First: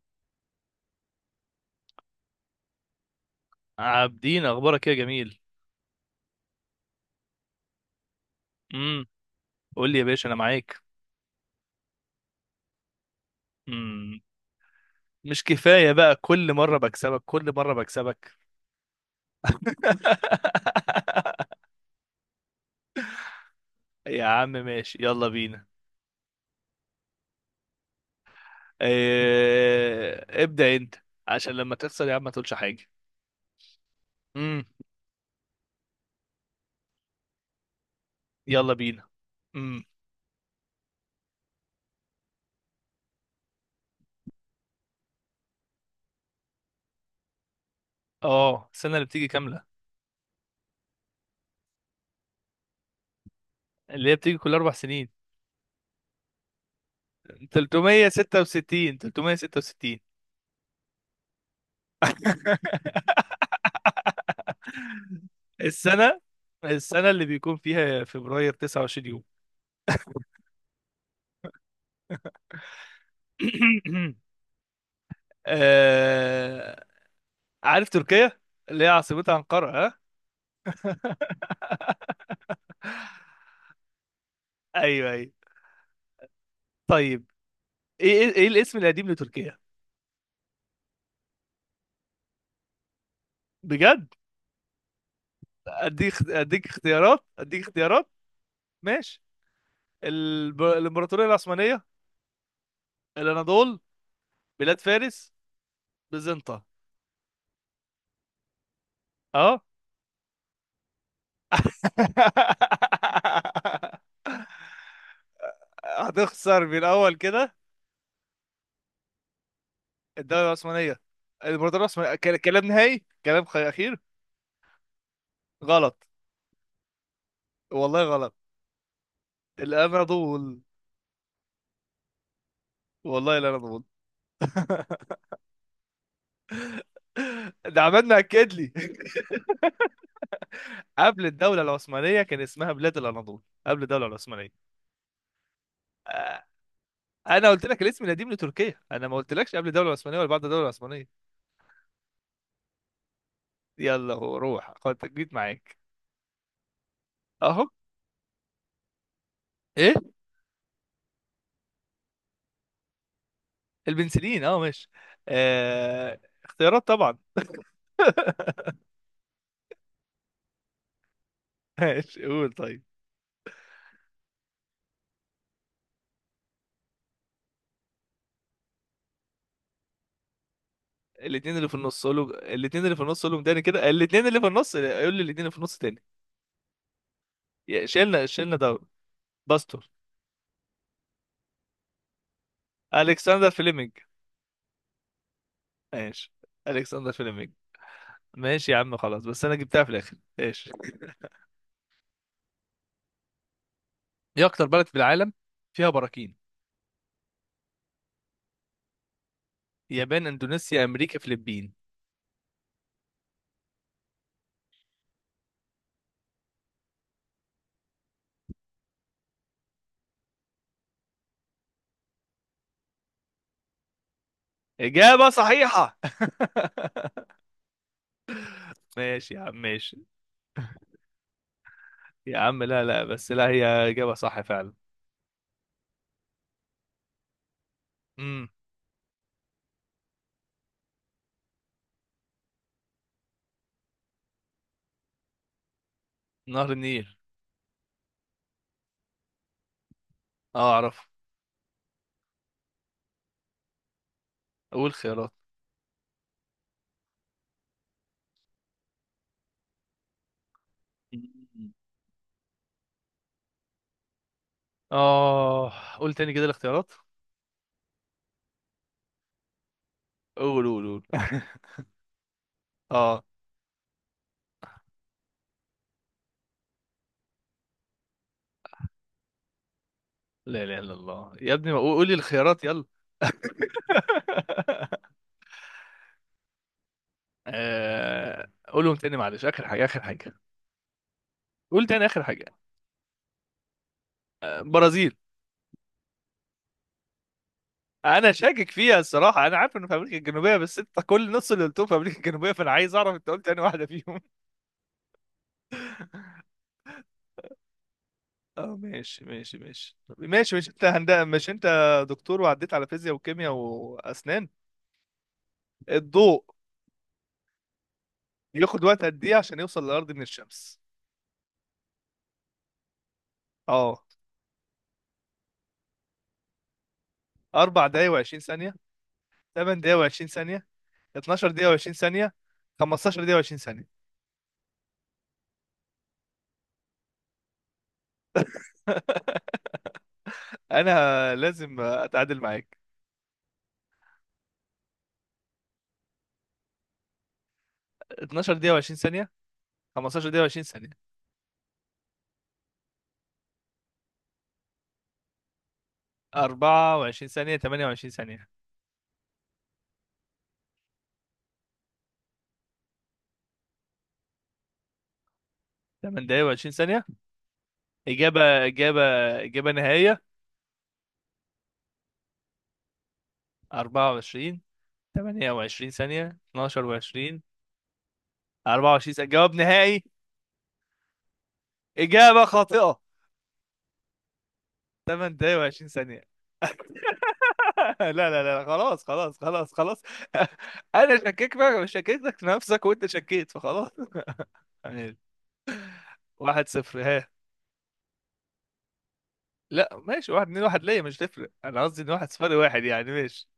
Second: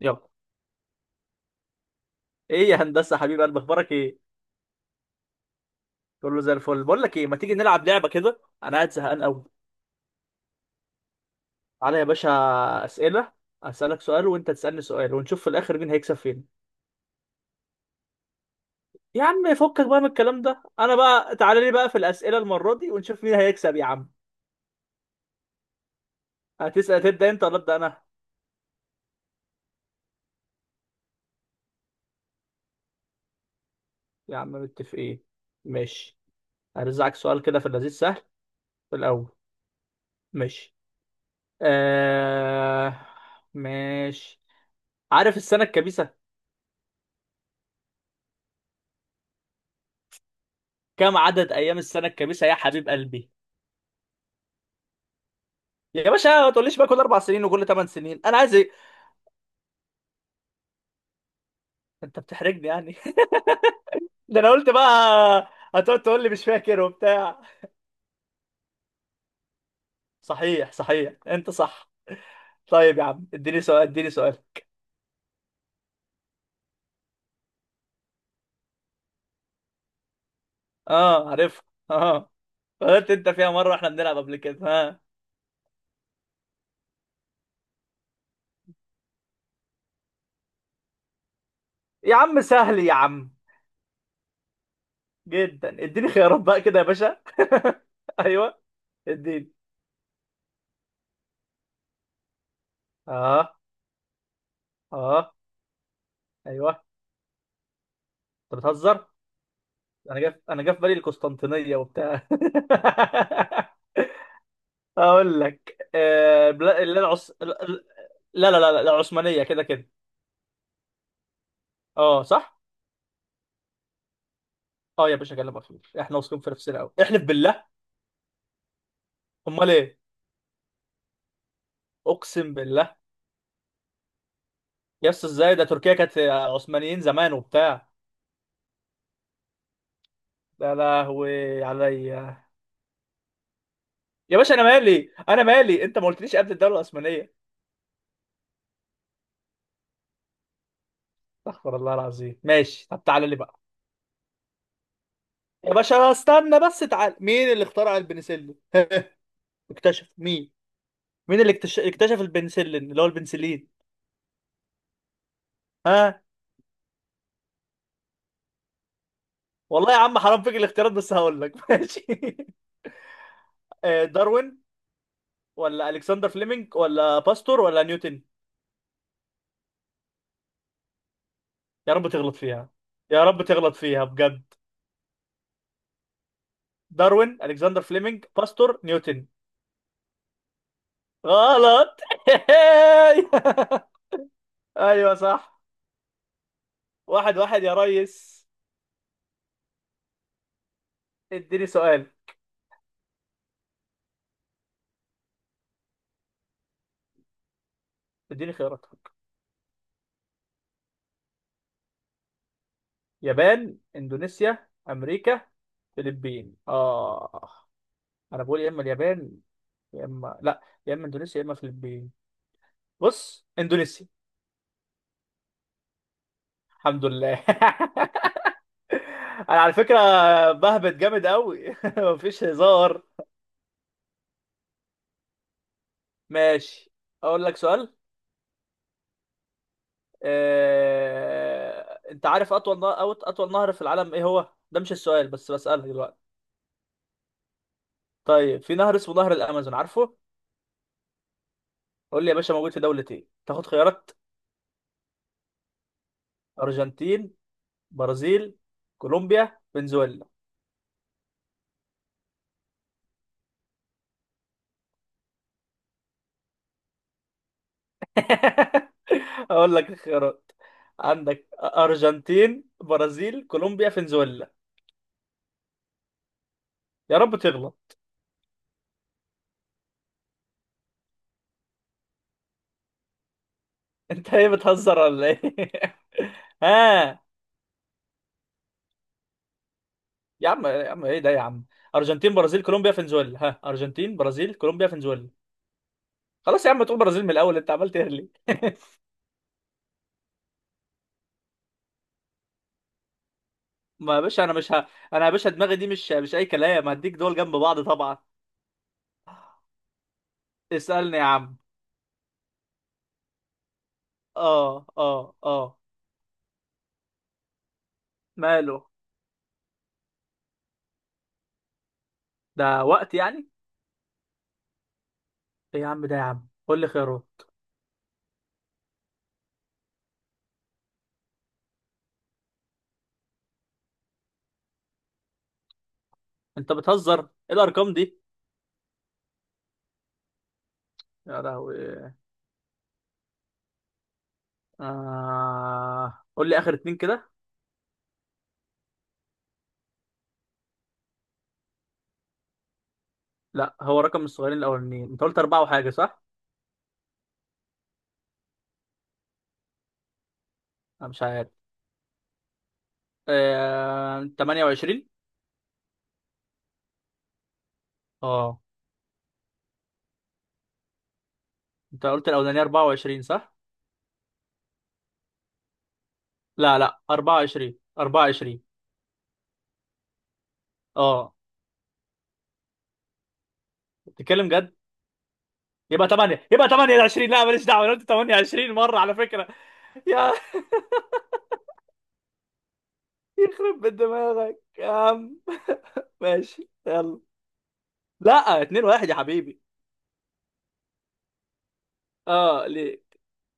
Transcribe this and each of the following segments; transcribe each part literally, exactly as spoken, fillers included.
يلا. ايه يا هندسه، حبيب قلب، اخبارك ايه؟ عابدين، اخبارك إيه يا جميل؟ كله زي الفل. بقول لك ايه، ما تيجي نلعب لعبه كده؟ انا قاعد امم زهقان قوي. قول لي يا باشا انا معاك. تعالى يا باشا، اسئله. اسالك امم سؤال وانت تسالني سؤال ونشوف مش في الاخر مين كفايه هيكسب بقى كل فين. مره بكسبك كل مره بكسبك؟ يا عم فكك بقى من الكلام ده، انا بقى تعالى لي بقى في الاسئله المره دي ونشوف مين هيكسب يا عم. يا عم ماشي، يلا بينا. هتسال تبدا انت ولا ابدا انا؟ إيه... ابدا انت، عشان لما تخسر يا عم ما تقولش حاجه. يا عم امم متفقين. ماشي. هرزعك سؤال كده في اللذيذ سهل يلا في بينا. الاول. امم ماشي. آه... ماشي. عارف السنه الكبيسه؟ اه، السنه اللي بتيجي كامله، كم عدد ايام السنه الكبيسه يا حبيب قلبي؟ اللي هي بتيجي كل اربع سنين. يا باشا ما تقوليش بقى كل اربع سنين وكل ثمان سنين، انا عايز ايه؟ ثلاثمية وستة وستين، ثلاثمية وستة وستين. انت بتحرجني يعني. ده انا قلت بقى. هتقعد السنه تقول لي مش فاكر السنه اللي وبتاع. بيكون فيها فبراير تسعة وعشرين يوم. صحيح صحيح، انت صح. طيب يا عم اديني سؤال اديني سؤال. آه، عارف تركيا؟ اللي هي عاصمتها أنقرة، ها؟ اه عارف. اه، غلطت انت فيها مره واحنا بنلعب قبل كده. ها. ايوه ايوه، طيب. ايه ايه إيه الاسم القديم لتركيا؟ يا عم سهل يا عم، بجد. جدا. اديني اديك خيارات بقى اديك كده يا باشا. اختيارات اديك اختيارات ايوه. ماشي. اديني. الب... الامبراطوريه العثمانيه، اه. الاناضول، بلاد فارس، اه. بيزنطة. ايوه. انت بتهزر. اه. انا جاف، انا جاف بالي القسطنطينيه وبتاع. اقول لك آه هتخسر من بلا... اللي الاول العص... كده. لا. لا لا لا، العثمانيه كده كده. الدوله العثمانيه، الامبراطوريه العثمانيه اه كل- صح. كلام نهائي، كلام خ- اخير. اه يا باشا كلامك خير، غلط، احنا واثقين في نفسنا قوي، احلف بالله. والله غلط. امال ايه؟ الاناضول، اقسم بالله. والله الاناضول. يا اسطى ازاي؟ ده تركيا كانت عثمانيين زمان ده وبتاع. عملنا اكد لي. يا قبل الدوله لهوي العثمانيه كان عليا. اسمها بلاد الاناضول، قبل الدوله يا باشا انا العثمانيه. مالي، انا مالي، انت ما قلتليش آه، قبل الدوله العثمانيه. انا قلت لك الاسم القديم لتركيا، انا ما قلتلكش قبل الدوله العثمانيه ولا بعد الدوله العثمانيه. استغفر الله العظيم. ماشي طب تعالى لي بقى. يلا، هو روح خد جيت يا معاك. باشا استنى بس، تعال، مين اهو. اللي اخترع البنسلين؟ ايه؟ اكتشف مين؟ مين اللي اكتش- اكتشف البنسلين، اللي هو البنسلين؟ البنسلين، اه ماشي. آه، ها. اختيارات طبعا. والله يا عم حرام فيك الاختيارات، بس هقول لك. ماشي. ماشي قول طيب. آه، داروين ولا الكسندر فليمنج ولا باستور ولا نيوتن؟ الاثنين اللي في يا النص رب قولوا، تغلط فيها. الاثنين اللي في يا النص قولهم رب تاني تغلط كده، فيها الاثنين اللي بجد. في النص قول لي الاثنين اللي في النص تاني. داروين، الكسندر يا- فليمنج، شيلنا شيلنا ده. باستور، نيوتن. باستور، غلط. الكسندر فليمنج. ايوه صح. ماشي. الكسندر واحد فليمنج. واحد يا ريس. ماشي يا عم، خلاص، بس انا جبتها في الاخر، ايش؟ اديني سؤال. ايه اكتر بلد في العالم فيها براكين؟ اديني خياراتك. يابان، اندونيسيا، امريكا، فلبين. يابان، اندونيسيا، امريكا، فلبين. اه. انا بقول يا اما اليابان، يا اما لا، يا اما اندونيسيا، يا اما فلبين. بص، اندونيسيا. اجابة صحيحة. الحمد لله. ماشي يا انا عم على ماشي. فكره بهبت جامد قوي. يا مفيش عم لا هزار. لا، بس لا، هي اجابة صح فعلا. ماشي. اقول لك سؤال. امم آه... انت عارف اطول نهر أو اطول نهر في العالم ايه هو؟ ده مش السؤال بس، بسألك دلوقتي. نهر النيل. طيب، في نهر اسمه نهر الامازون، عارفه؟ اه اعرف. قول لي يا باشا موجود في دولة ايه؟ تاخد خيارات؟ اقول خيارات؟ ارجنتين، برازيل، كولومبيا، فنزويلا. مم. اه، قول تاني كده الاختيارات. اقول لك الخيارات. قول قول قول. عندك ارجنتين، اه. برازيل، كولومبيا، فنزويلا. يا رب تغلط. لا اله الا الله يا ابني، ما قول قول لي الخيارات، يلا. انت ايه، بتهزر ولا ايه؟ ها. آه، قولهم تاني، معلش، اخر حاجة اخر حاجة. يا عم يا عم ايه ده يا عم. قول تاني اخر ارجنتين، حاجة. برازيل، كولومبيا، فنزويلا. ها. ارجنتين، برازيل، كولومبيا، برازيل. فنزويلا. خلاص يا عم، تقول برازيل من الاول، انت عمال تهري. انا شاكك فيها الصراحه، انا عارف انه في امريكا الجنوبيه، بس انت كل نص اللي قلتهم في امريكا الجنوبيه، فانا عايز اعرف انت قلت انهي واحده ما فيهم. يا باشا انا مش ه... انا يا باشا دماغي دي مش مش اي كلام. هديك دول جنب بعض طبعا. اه ماشي ماشي ماشي، طب ماشي. مش انت هند... اسألني يا مش عم. انت دكتور وعديت على فيزياء وكيمياء واسنان؟ اه اه اه. الضوء ماله. ياخد وقت قد ايه عشان يوصل للارض من الشمس؟ ده وقت يعني. اه. ايه يا عم ده يا عم، قول لي خيره. اربعة دقايق وعشرين ثانيه، ثمانية دقايق وعشرين ثانيه، اتناشر دقيقه وعشرين ثانيه، خمستاشر دقيقه وعشرين ثانيه. انت بتهزر، ايه الارقام دي؟ انا يا لازم لهوي. اتعادل معاك. آه... قول لي اخر اتنين كده. اتناشر دقيقه وعشرين ثانيه، خمستاشر دقيقه و20 ثانيه. لا، هو رقم الصغيرين الاولانيين انت قلت اربعة وحاجة، صح؟ اربعة وعشرين ثانية، ثمانية وعشرين ثانية. انا مش عارف. آه... ثمانية وعشرين. تمن دقايق و20 ثانية. اه. إجابة إجابة إجابة نهائية. انت قلت الاولانيه اربعة وعشرين، صح؟ اربعة وعشرين، ثمانية وعشرين ثانية، لا اتناشر لا، وعشرين. أربعة وعشرين أربعة وعشرين. اربعة وعشرين ثانية جواب نهائي. اه. إجابة خاطئة. بتتكلم جد؟ ثماني دقايق وعشرين يبقى ثانية. ثمانية، يبقى ثمانية وعشرين. لا ماليش دعوه، انا قلت لا لا لا لا، ثمانية وعشرين مره خلاص على خلاص فكره. خلاص خلاص. يا. أنا شككت بقى، شككتك في نفسك وأنت شكيت، يخرب فخلاص. بيت دماغك يا يعني. عم. واحد ماشي صفر، يلا. ها؟ لا، اتنين واحد يا حبيبي. لا ماشي، واحد اتنين. واحد ليا مش تفرق، أنا قصدي إن واحد صفر، اه واحد ليه. يعني. ماشي.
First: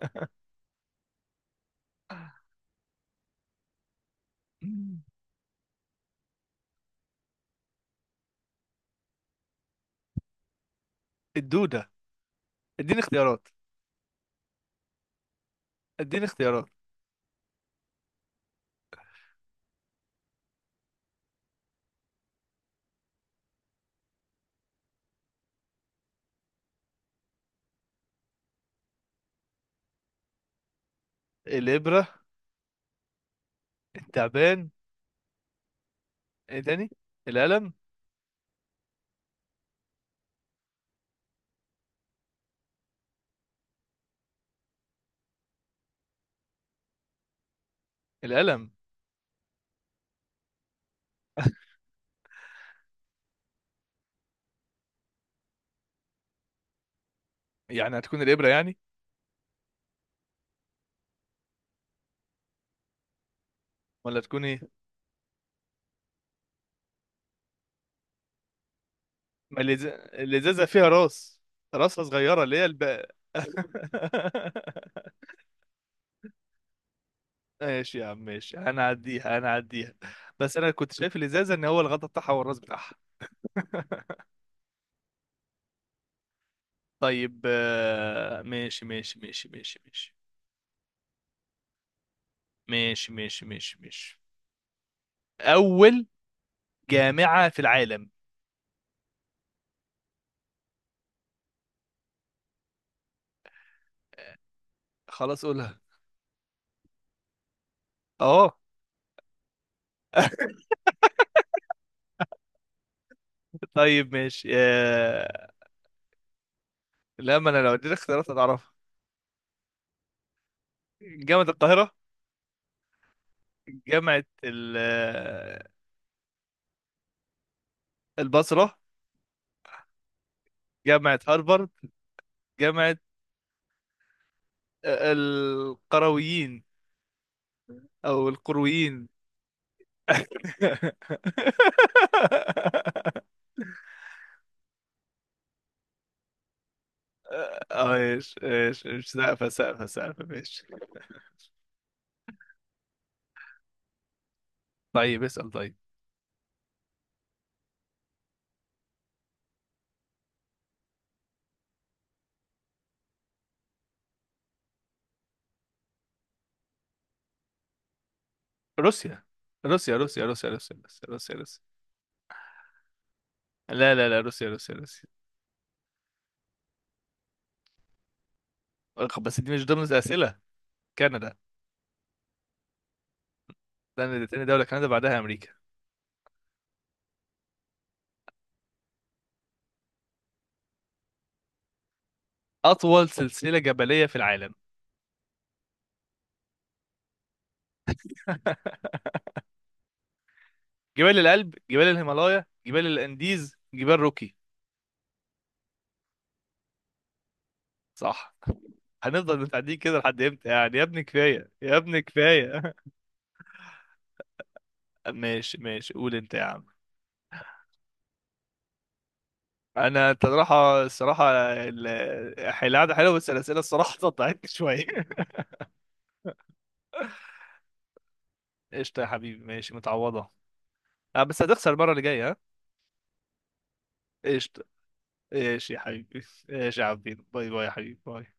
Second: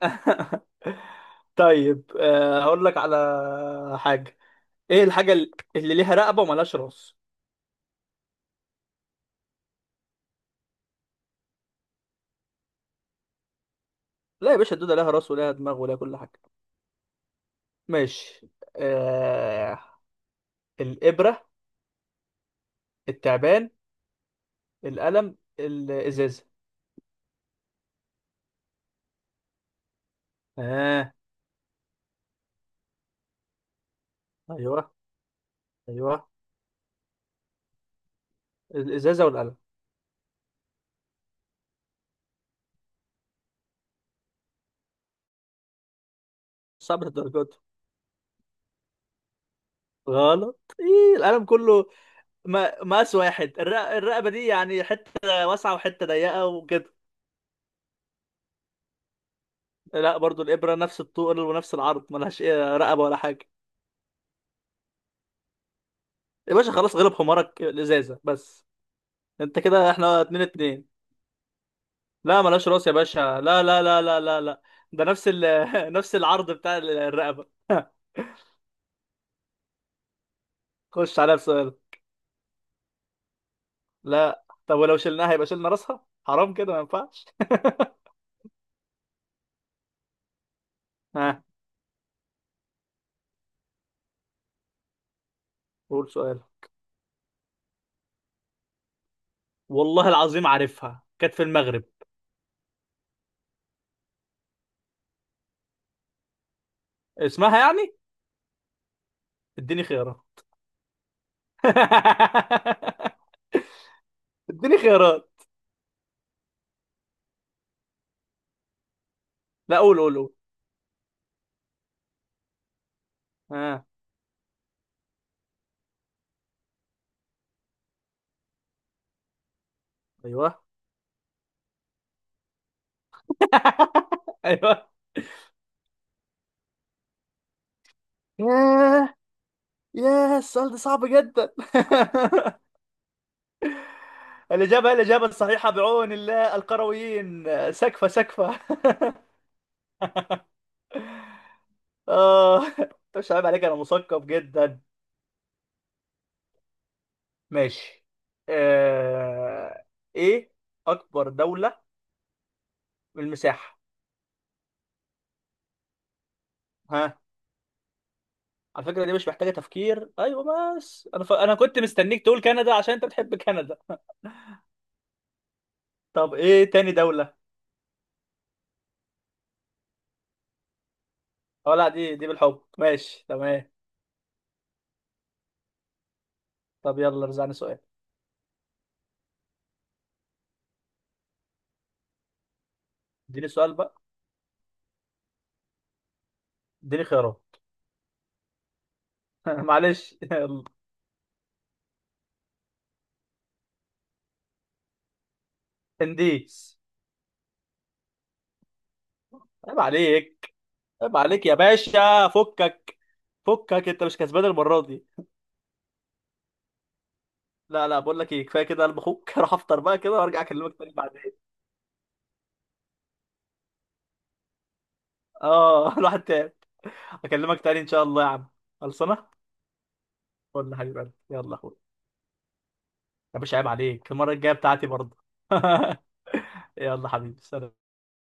طيب، آه، هقول لك على حاجه. ايه الحاجه اللي اللي ليها رقبه وملهاش راس؟ الدودة، اديني اختيارات. لا يا باشا، الدوده ليها راس وليها دماغ وليها كل اديني حاجه. اختيارات. ماشي. آه... الإبرة، التعبان، القلم، الإزازة. آه. الابره، التعبان. أيوه أيوه. ايه تاني؟ القلم. الإزازة والقلم صعب الدرجات. القلم. غلط، إيه القلم كله؟ ما مقاس واحد. الرق... الرقبة دي يعني حتة واسعة وحتة ضيقة وكده. يعني هتكون الابره يعني؟ لا برضو، الإبرة نفس الطول ونفس العرض، ملهاش إيه رقبة ولا حاجة. ولا تكون ايه؟ يا باشا خلاص، غلب حمارك، الإزازة بس. أنت ما اللز- كده إحنا اتنين الازازه اتنين. فيها راس، راسها صغيره لا اللي هي ملاش راس يا الب... باشا، لا لا لا لا لا لا. ده نفس ال... نفس العرض بتاع ال- الرقبة. ماشي يا عم ماشي، هنعديها هنعديها. بس انا كنت شايف خش عليها الازازه ان بسؤال. هو الغطا بتاعها والراس بتاعها. لا طب ولو شلناها يبقى شلنا راسها، حرام كده ما ينفعش. طيب، آه، ماشي ماشي ماشي ماشي ماشي، ها. ماشي ماشي ماشي ماشي. اول قول سؤال. جامعه في العالم. والله العظيم عارفها، كانت في المغرب. خلاص قولها. اسمها يعني. اه. اديني خيارات. طيب ماشي، اديني خيارات. آه... لا، ما انا لو اديتك اختيارات هتعرفها. لا قول قول قول. جامعة القاهرة، ها. جامعة ال... آه، البصرة، ايوه. جامعة هارفارد، جامعة ايوه. آه، القرويين، او القرويين. ياه. ياه السؤال ده صعب جدا. الإجابة، هي الإجابة الصحيحة بعون الله، القرويين، اه، سكفة ايش سكفة. ايش ايش سقفة سقفة سقفة ماشي. آه. مش عيب عليك، أنا مثقف جدا. طيب اسأل طيب. ماشي. آه... إيه أكبر دولة بالمساحة؟ ها. على فكرة دي روسيا مش محتاجة روسيا تفكير، روسيا روسيا أيوة. روسيا روسيا بس أنا ف... روسيا أنا روسيا. كنت مستنيك تقول كندا عشان أنت بتحب كندا. لا لا لا، روسيا روسيا روسيا. طب إيه تاني دولة؟ أخ، بس دي مش ضمن الأسئلة. كندا. أه لا، دي دي بالحب ماشي تمام. كندا تاني دولة، كندا بعدها أمريكا. طب يلا رزعني سؤال. أطول اديني سلسلة سؤال بقى. جبلية في العالم؟ اديني خيارات. معلش. يلا. جبال الألب، جبال الهيمالايا، جبال الأنديز، جبال روكي. انديس. صح. هنفضل متعدين عيب كده لحد امتى عليك. يعني يا ابني، عيب عليك كفاية يا يا ابني باشا، كفاية. فكك. فكك، انت مش كسبان المره دي. ماشي ماشي، قول انت يا عم. لا لا، بقول لك ايه، كفايه كده قلب اخوك. اروح افطر بقى انا كده انت وارجع اكلمك الصراحة تاني الصراحة، بعدين. ال- القعدة حلوة، بس الأسئلة الصراحة قطعتني شوية. اه. الواحد تاني. اكلمك تاني ان شاء الله يا عم. قشطة يا خلصانه. حبيبي، ماشي، متعوضة. قول حبيب قلبي، أه، بس يلا يا هتخسر اخويا. المرة اللي جاية، ها؟ يا باشا عيب عليك، المره الجايه قشطة، بتاعتي برضه. ماشي يا حبيبي. ماشي يا يلا عبدين، حبيبي، باي باي يا سلام. حبيبي، باي.